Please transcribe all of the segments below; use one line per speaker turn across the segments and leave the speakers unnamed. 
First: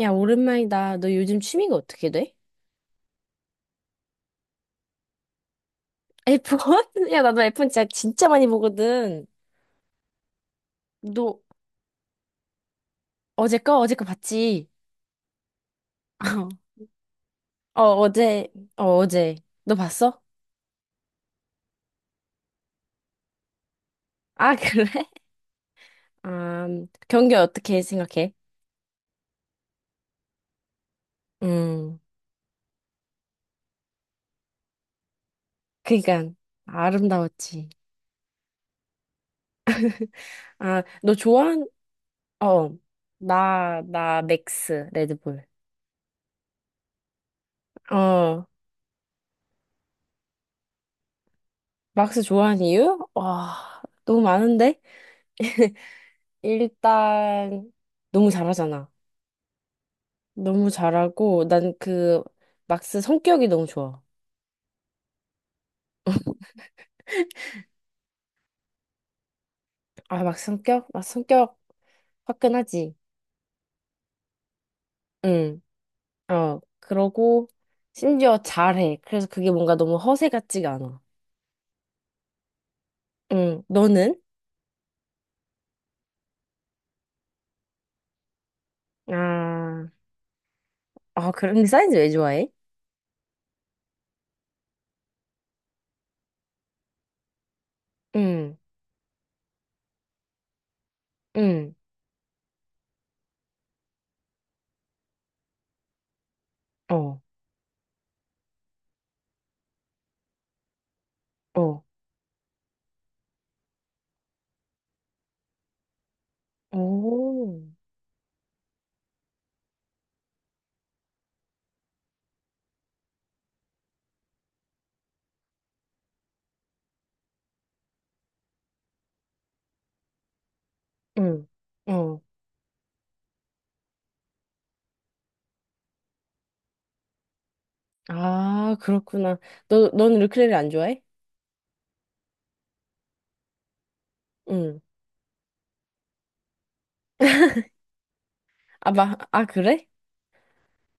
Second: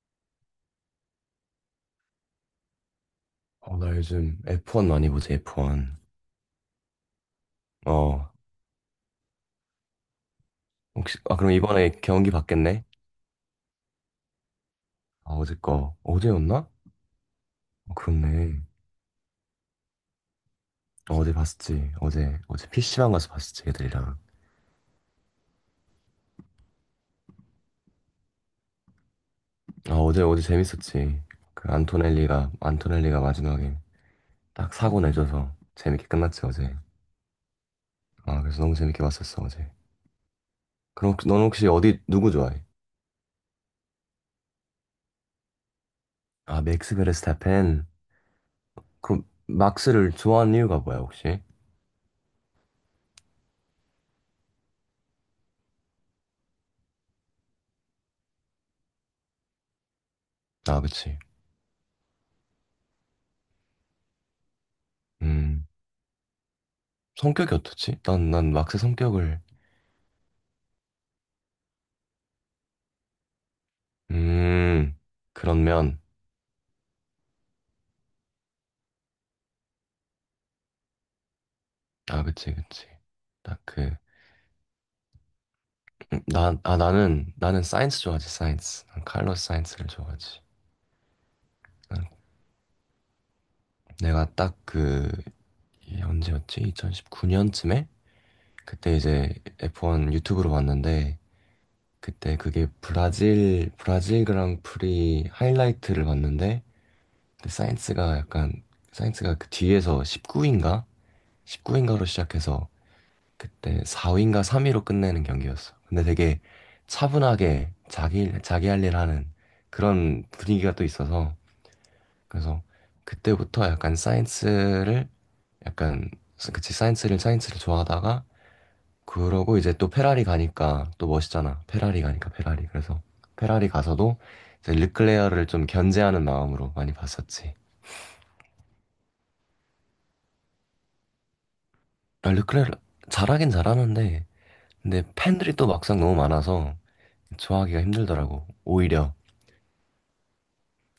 야, 오랜만이다. 너 요즘 취미가 어떻게 돼?
어, 나 요즘 F1 많이 보지, F1.
F1? 야, 나도 F1 진짜, 진짜
어,
많이 보거든.
혹시,
너
그럼 이번에 경기 봤겠네?
어제 거? 어제 거 봤지?
아, 어제 거. 어제였나?
어,
어,
어제.
그렇네.
어, 어제. 너 봤어?
어, 어제 봤었지. 어제 PC방 가서 봤었지, 애들이랑.
아, 그래? 아, 경기 어떻게 생각해?
아, 어제 재밌었지.
음,
안토넬리가 마지막에 딱 사고 내줘서 재밌게
그니까,
끝났지, 어제.
아름다웠지.
아, 그래서 너무 재밌게 봤었어, 어제.
아,
그럼
너
너는
좋아한,
혹시 어디, 누구 좋아해?
어, 나, 나, 맥스, 레드불.
아, 맥스 베르스타펜.
어,
그럼, 막스를 좋아하는 이유가 뭐야, 혹시?
막스 좋아하는 이유? 와, 너무 많은데? 일단, 너무 잘하잖아. 너무
아, 그치.
잘하고 난 막스 성격이 너무 좋아.
음, 성격이 어떻지? 난 막스 성격을.
아, 막 성격? 막 성격 화끈하지.
음,
응.
그런 면.
어. 그러고 심지어 잘해. 그래서 그게 뭔가 너무 허세 같지가 않아.
아, 그치, 그치. 딱
응. 너는?
나는 사이언스 좋아하지, 사이언스. 난 칼럼 사이언스를
아.
좋아하지.
아, 그런데 사이즈
난
왜 좋아해?
내가 딱 이 언제였지? 2019년쯤에?
응.
그때 이제 F1 유튜브로 봤는데,
응.
그때 그게 브라질 그랑프리 하이라이트를 봤는데,
어.
근데 사이언스가 그 뒤에서 19인가?
어.
19인가로 시작해서 그때 4위인가 3위로 끝내는 경기였어. 근데 되게
오.
차분하게 자기 할 일 하는 그런 분위기가 또 있어서 그래서 그때부터 약간 사이언스를 약간 그치 사이언스를 좋아하다가 그러고 이제 또 페라리 가니까 또
응.
멋있잖아. 페라리
어.
가니까 페라리. 그래서 페라리 가서도 이제 르클레어를 좀 견제하는 마음으로 많이 봤었지.
아, 그렇구나. 너 너는 르클레를 안 좋아해?
아, 르클레어 잘하긴 잘하는데
응.
근데 팬들이 또 막상 너무 많아서 좋아하기가 힘들더라고.
아,
오히려
막, 아, 그래?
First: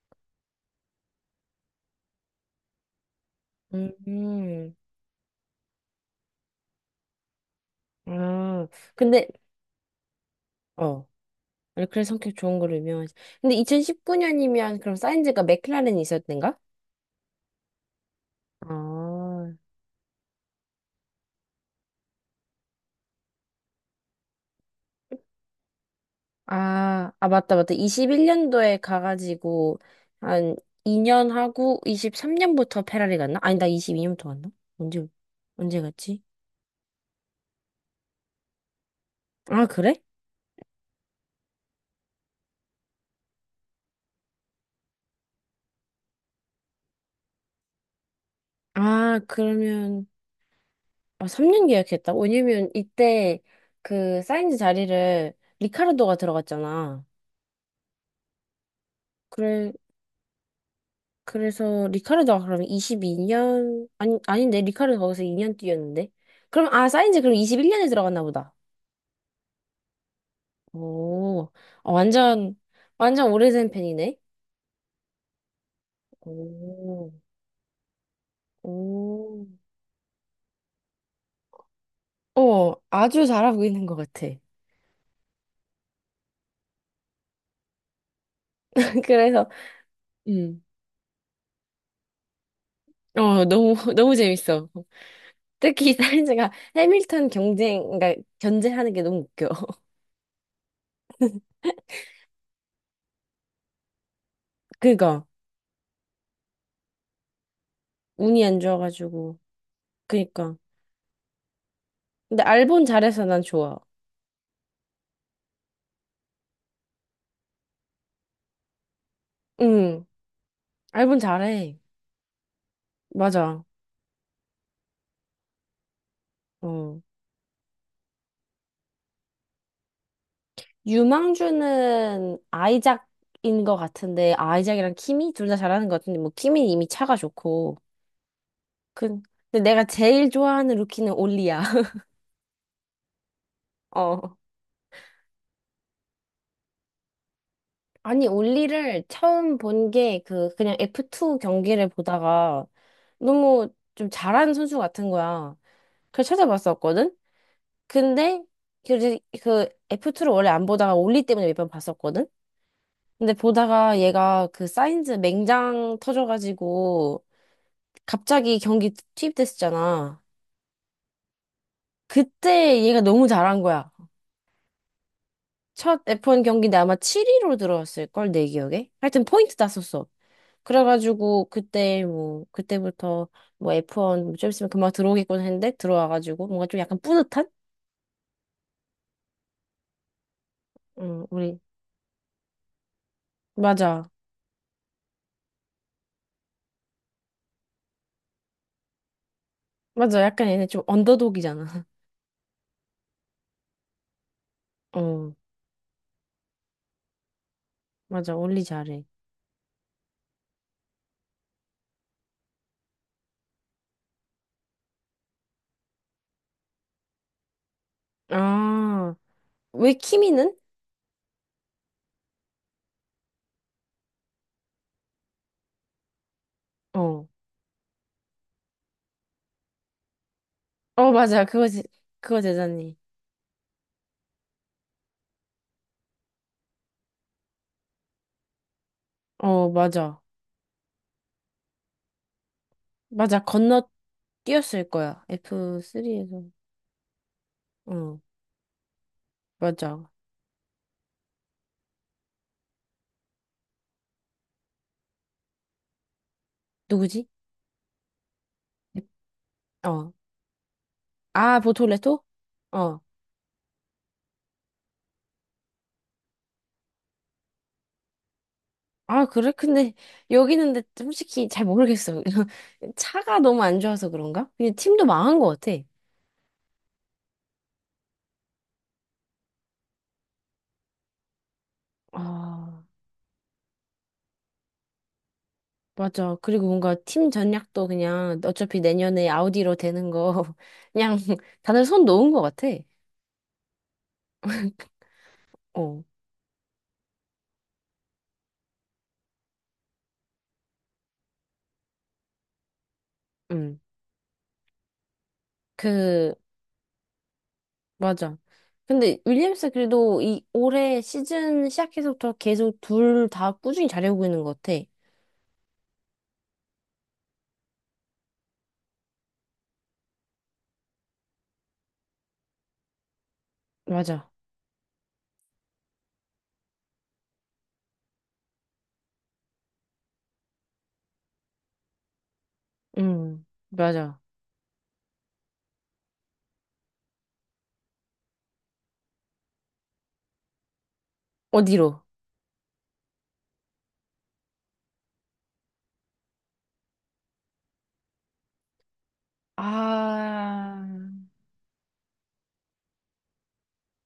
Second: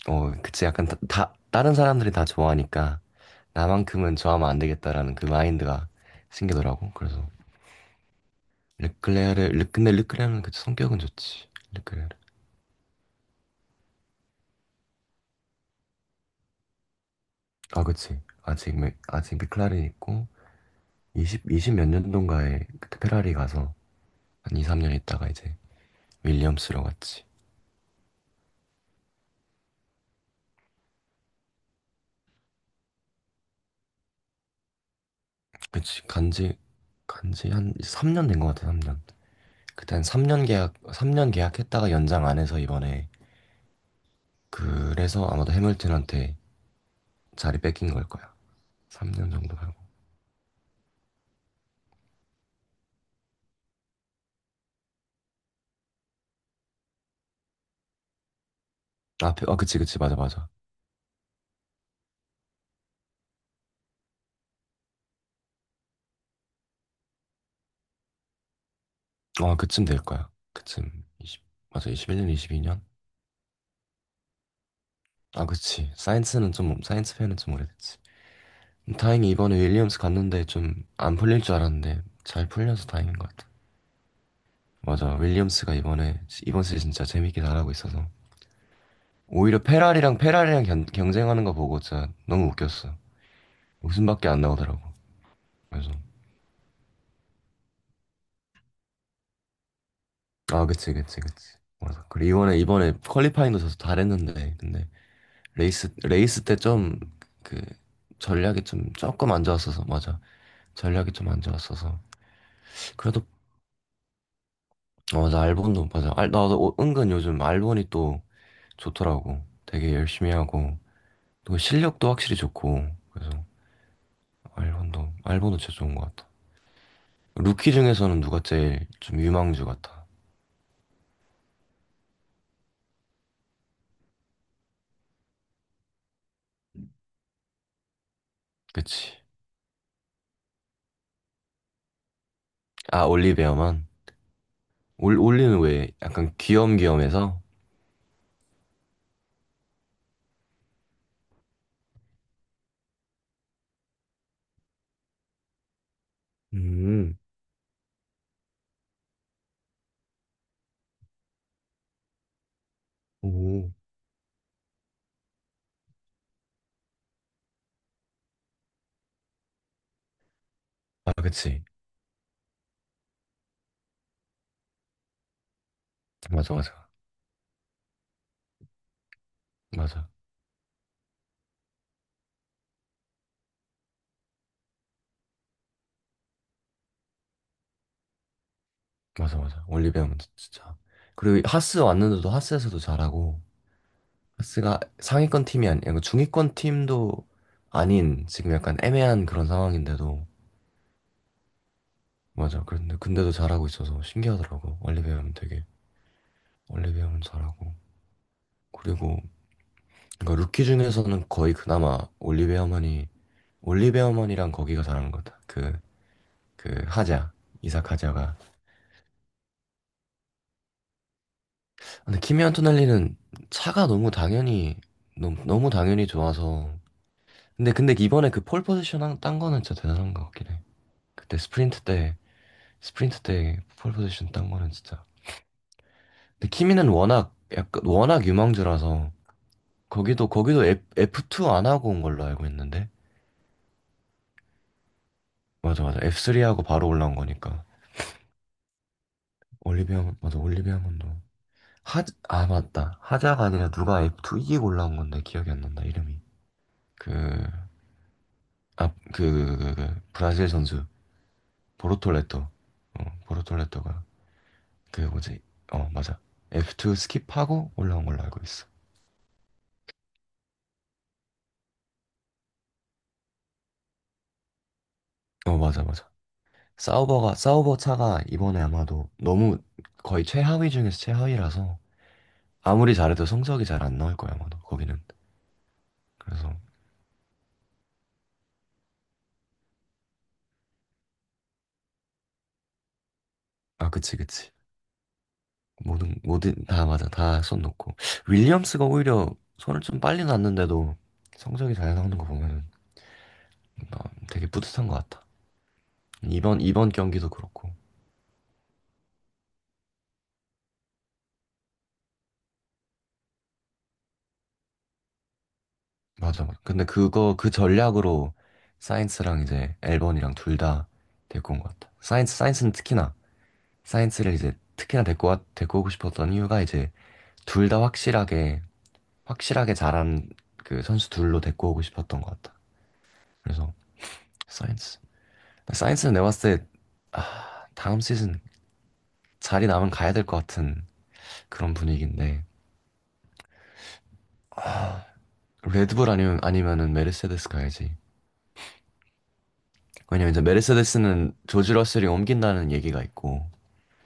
어, 그치. 약간 다른 사람들이 다 좋아하니까
음.
나만큼은 좋아하면 안 되겠다라는 그 마인드가 생기더라고. 그래서
아. 근데
근데 르클레르는 그치. 성격은
어.
좋지.
원래 그래
르클레르.
성격 좋은 걸로 유명하지. 근데 2019년이면 그럼 사인즈가 맥클라렌이 있었던가?
아, 그치. 아직
아,
맥클라렌 있고 이십 몇 년도인가에 그때 페라리 가서 한 2, 3년 있다가 이제 윌리엄스로
아,
갔지.
아, 맞다, 맞다. 21년도에 가가지고, 한 2년 하고, 23년부터 페라리 갔나? 아니, 나 22년부터 갔나? 언제, 언제
그치.
갔지?
간지 한 3년 된 것 같아, 3년.
아,
그때
그래?
한 3년 계약, 3년 계약했다가 연장 안 해서 이번에 그래서 아마도 해밀턴한테 자리 뺏긴 걸 거야.
아,
3년 정도 하고.
그러면, 아, 3년 계약했다? 왜냐면, 이때, 그, 사인즈 자리를 리카르도가 들어갔잖아.
아,
그래,
그치, 그치, 맞아, 맞아.
그래서 리카르도가 그러면 22년, 아니, 아닌데 리카르도 거기서 2년 뛰었는데, 그럼, 아, 사인즈 그럼 21년에 들어갔나 보다.
아, 그쯤 될 거야. 그쯤 이십
오.
맞아,
어,
21년,
완전
22년?
완전 오래된 팬이네.
아, 그치.
오.
사이언스 팬은 좀 오래됐지. 다행히
오.
이번에 윌리엄스 갔는데 좀 안 풀릴 줄 알았는데 잘
어,
풀려서 다행인
아주
것 같아.
잘하고 있는 것 같아.
맞아, 윌리엄스가 이번 시즌 진짜 재밌게 잘하고 있어서.
그래서
오히려 페라리랑,
음
페라리랑 경쟁하는 거 보고 진짜 너무 웃겼어.
너무 너무
웃음밖에 안
재밌어.
나오더라고. 그래서.
특히 사인즈가 해밀턴 경쟁, 그러니까 견제하는 게 너무 웃겨.
아, 그치, 그치, 그치. 맞아. 그리고 이번에 퀄리파잉도 져서 잘했는데, 근데.
그니까.
레이스 때 좀 그
운이 안
전략이 좀 조금
좋아가지고.
안 좋았어서 맞아.
그니까,
전략이 좀 안 좋았어서
근데 알본
그래도
잘해서 난 좋아.
어, 맞아, 알본도 맞아, 나도 은근 요즘 알본이 또 좋더라고. 되게
응.
열심히 하고
알본
또
잘해.
실력도 확실히 좋고 그래서
맞아.
알본도 진짜 좋은 것 같아.
어.
루키 중에서는 누가 제일 좀 유망주 같아?
유망주는 아이작인 것 같은데, 아이작이랑 키미? 둘 다 잘하는 것 같은데, 뭐, 키미는 이미 차가 좋고. 그-
그치.
근데 내가 제일 좋아하는 루키는 올리야.
아, 올리베어만.
어.
올 올리는 왜 약간 귀염귀염해서.
아니, 올리를 처음 본 게 그냥 F2 경기를 보다가 너무 좀 잘하는 선수 같은 거야. 그래서 찾아봤었거든?
음,
근데, 그 F2를 원래 안 보다가 올리 때문에 몇 번 봤었거든? 근데
오.
보다가 얘가 그 사인즈 맹장 터져가지고 갑자기 경기 투입됐었잖아.
아, 그치.
그때 얘가 너무 잘한 거야. 첫 F1
맞아,
경기인데
맞아.
아마 7위로 들어왔을걸, 내 기억에? 하여튼 포인트 땄었어.
맞아.
그래가지고 그때부터 뭐 F1 좀 있으면 금방 들어오겠구나 했는데 들어와가지고 뭔가 좀 약간 뿌듯한?
맞아, 맞아. 올리베어는 진짜.
응,
그리고
우리.
하스 왔는데도 하스에서도 잘하고,
맞아.
하스가 상위권 팀이 아니고 중위권 팀도 아닌 지금 약간 애매한 그런
맞아.
상황인데도,
약간 얘네 좀 언더독이잖아.
맞아. 근데도 잘하고 있어서 신기하더라고.
어,
올리베어는 잘하고.
맞아. 올리 잘해.
그리고, 루키 중에서는 거의 그나마 올리베어만이랑 거기가 잘하는 것 같아. 하자. 이삭 하자가.
아, 왜 키미는?
근데 키미 안토넬리는 차가 너무 당연히 좋아서,
어.
근데 이번에 그 폴 포지션 딴 거는 진짜 대단한 것 같긴 해.
어,
그때
맞아.
스프린트 때
그거 대단히.
스프린트 때 폴 포지션 딴 거는 진짜. 근데 키미는 워낙 약간 워낙 유망주라서
어, 맞아.
거기도 F2 안 하고 온 걸로 알고 있는데.
맞아. 건너 뛰었을 거야.
맞아, 맞아. F3
F3에서.
하고 바로 올라온 거니까.
어, 맞아.
올리비아 맞아, 올리비아 건도. 아, 맞다. 하자가 아니라 누가 F2 이기고 올라온 건데 기억이 안 난다 이름이. 그,
누구지?
그
어.
브라질 선수
아, 보톨레토?
보르톨레토.
어.
어, 보르톨레토가 그 뭐지? 어, 맞아. F2 스킵하고 올라온 걸로 알고 있어.
아, 그래? 근데 여기는, 근데 솔직히 잘 모르겠어. 차가 너무 안 좋아서 그런가? 그냥 팀도 망한
어,
것 같아.
맞아, 맞아. 사우버 차가 이번에 아마도 너무 거의 최하위 중에서 최하위라서
아,
아무리 잘해도 성적이 잘 안 나올 거야, 아마도. 거기는.
맞아.
그래서,
그리고 뭔가 팀 전략도 그냥 어차피 내년에 아우디로 되는 거 그냥 다들 손 놓은 것 같아.
아, 그치, 그치.
어,
다 맞아. 다 손놓고. 윌리엄스가 오히려 손을 좀 빨리 놨는데도 성적이 잘 나오는 거 보면은
음.
나 되게 뿌듯한 것 같아.
그
이번 경기도 그렇고.
맞아. 근데 윌리엄스 그래도 이 올해 시즌 시작해서부터 계속 둘 다 꾸준히 잘해오고 있는 것 같아.
맞아. 맞아. 근데 그거 그 전략으로 사이언스랑 이제 앨범이랑 둘 다 데리고 온 것 같아. 사이언스는 특히나
맞아.
사이언스를 이제 특히나 데리고 오고 싶었던 이유가 이제 둘 다 확실하게 잘한 그 선수 둘로 데리고 오고 싶었던 것 같아.
음,
그래서
맞아.
사이언스 사이언스는 내가 봤을 때 아, 다음 시즌 자리 남은 가야 될 것 같은 그런
어디로?
분위기인데 레드불 아니면은 메르세데스 가야지. 왜냐면 이제
아,
메르세데스는 조지 러셀이 옮긴다는 얘기가 있고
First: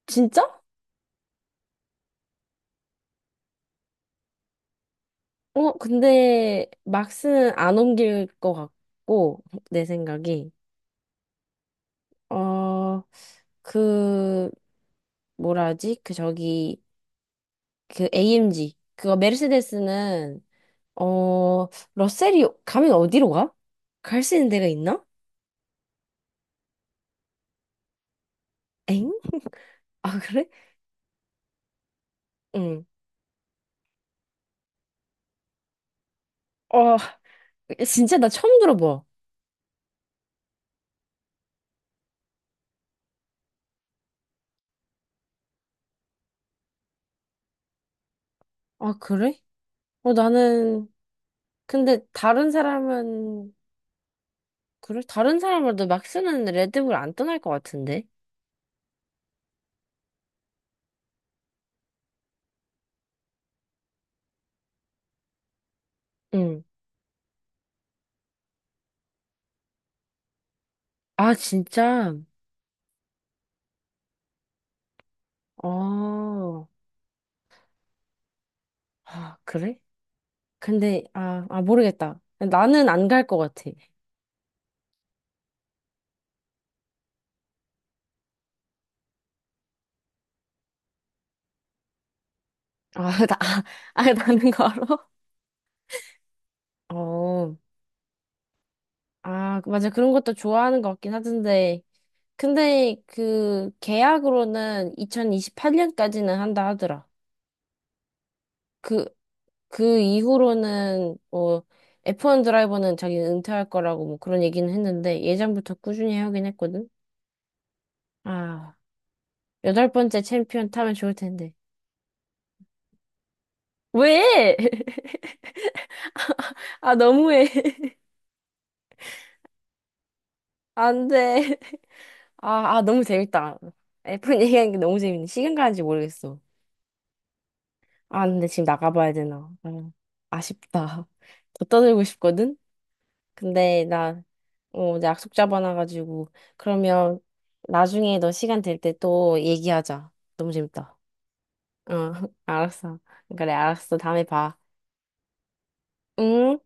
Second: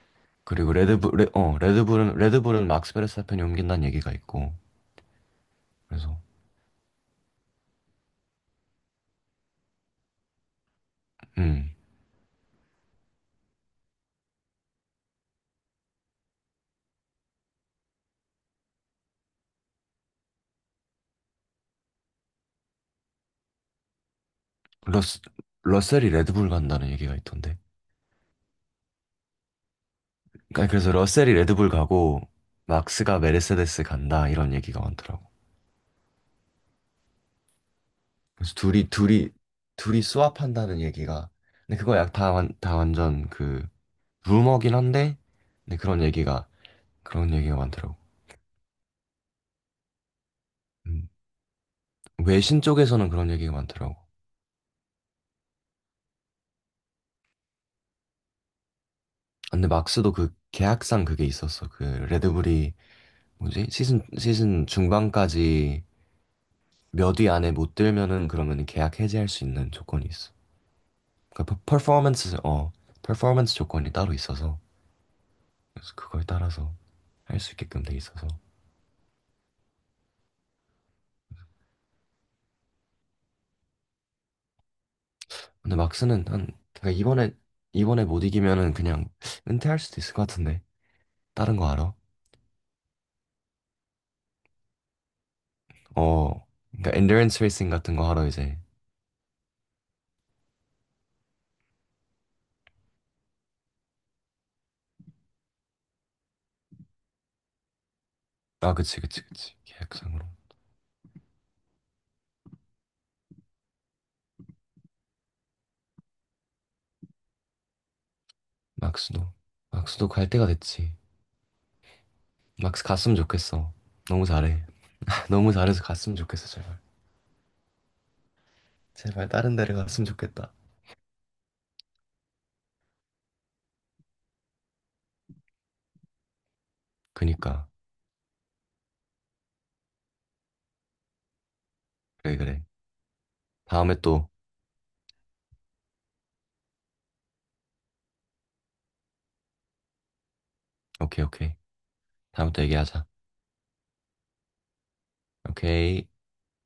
진짜?
그리고 레드불은 막스 베르스타펜이 옮긴다는 얘기가 있고,
어,
그래서,
근데 막스는 안 옮길 것 같고, 내 생각이.
음,
어, 그, 뭐라 하지? 그 저기, 그 AMG. 그거 메르세데스는, 어, 러셀이 가면 어디로 가? 갈 수 있는 데가 있나?
러스, 러셀이 레드불 간다는 얘기가 있던데.
엥? 아, 그래?
그러니까 그래서 러셀이 레드불 가고,
응.
막스가 메르세데스 간다, 이런 얘기가 많더라고.
어, 진짜 나
그래서
처음
둘이,
들어봐.
둘이, 둘이 스왑한다는 얘기가, 근데 그거 다 완전 루머긴 한데, 근데 그런 얘기가 많더라고.
아, 그래? 어, 나는,
음,
근데 다른
외신 쪽에서는 그런 얘기가
사람은,
많더라고.
그래? 다른 사람으로도 막 쓰는 레드불 안 떠날 것 같은데?
근데 막스도 그 계약상 그게 있었어. 그 레드불이 뭐지? 시즌 중반까지
응.
몇 위 안에 못 들면은 그러면 계약 해지할 수 있는 조건이 있어.
아,
그러니까
진짜?
퍼포먼스 퍼포먼스 조건이 따로 있어서 그래서 그걸
어,
따라서 할 수 있게끔 돼 있어서.
아, 그래? 근데, 아, 아, 모르겠다. 나는 안 갈 것 같아.
근데 막스는 한 그러니까 이번에 못 이기면은 그냥 은퇴할 수도 있을 것 같은데 다른 거 알아?
아, 나는 걸어?
어, 그러니까 엔드런스
어,
레이싱 같은 거 하러 이제
아, 맞아. 그런 것도 좋아하는 것 같긴 하던데. 근데 그 계약으로는 2028년까지는 한다 하더라.
아, 그치,
그,
그치, 그치.
그
계약상으로
이후로는 뭐 F1 드라이버는 자기는 은퇴할 거라고 뭐 그런 얘기는 했는데 예전부터 꾸준히 하긴 했거든. 아,
막스도
여덟
막스도
번째
갈 때가
챔피언 타면
됐지.
좋을 텐데.
막스 갔으면 좋겠어. 너무
왜?
잘해. 너무 잘해서 갔으면 좋겠어, 제발.
아, 너무해.
제발 다른 데를 갔으면 좋겠다.
안 돼. 아, 아, 너무 재밌다. F1 얘기하는 게 너무 재밌네. 시간 가는지 모르겠어.
그니까.
아, 근데 지금 나가봐야 되나. 아, 아쉽다. 더 떠들고
그래,
싶거든?
그래.
근데
다음에
나,
또,
이제 약속 잡아놔가지고. 그러면 나중에 너 시간 될 때 또 얘기하자. 너무 재밌다.
오케이, 오케이.
어,
다음에 또
알았어.
얘기하자.
그래, 알았어. 다음에 봐.
오케이.
응?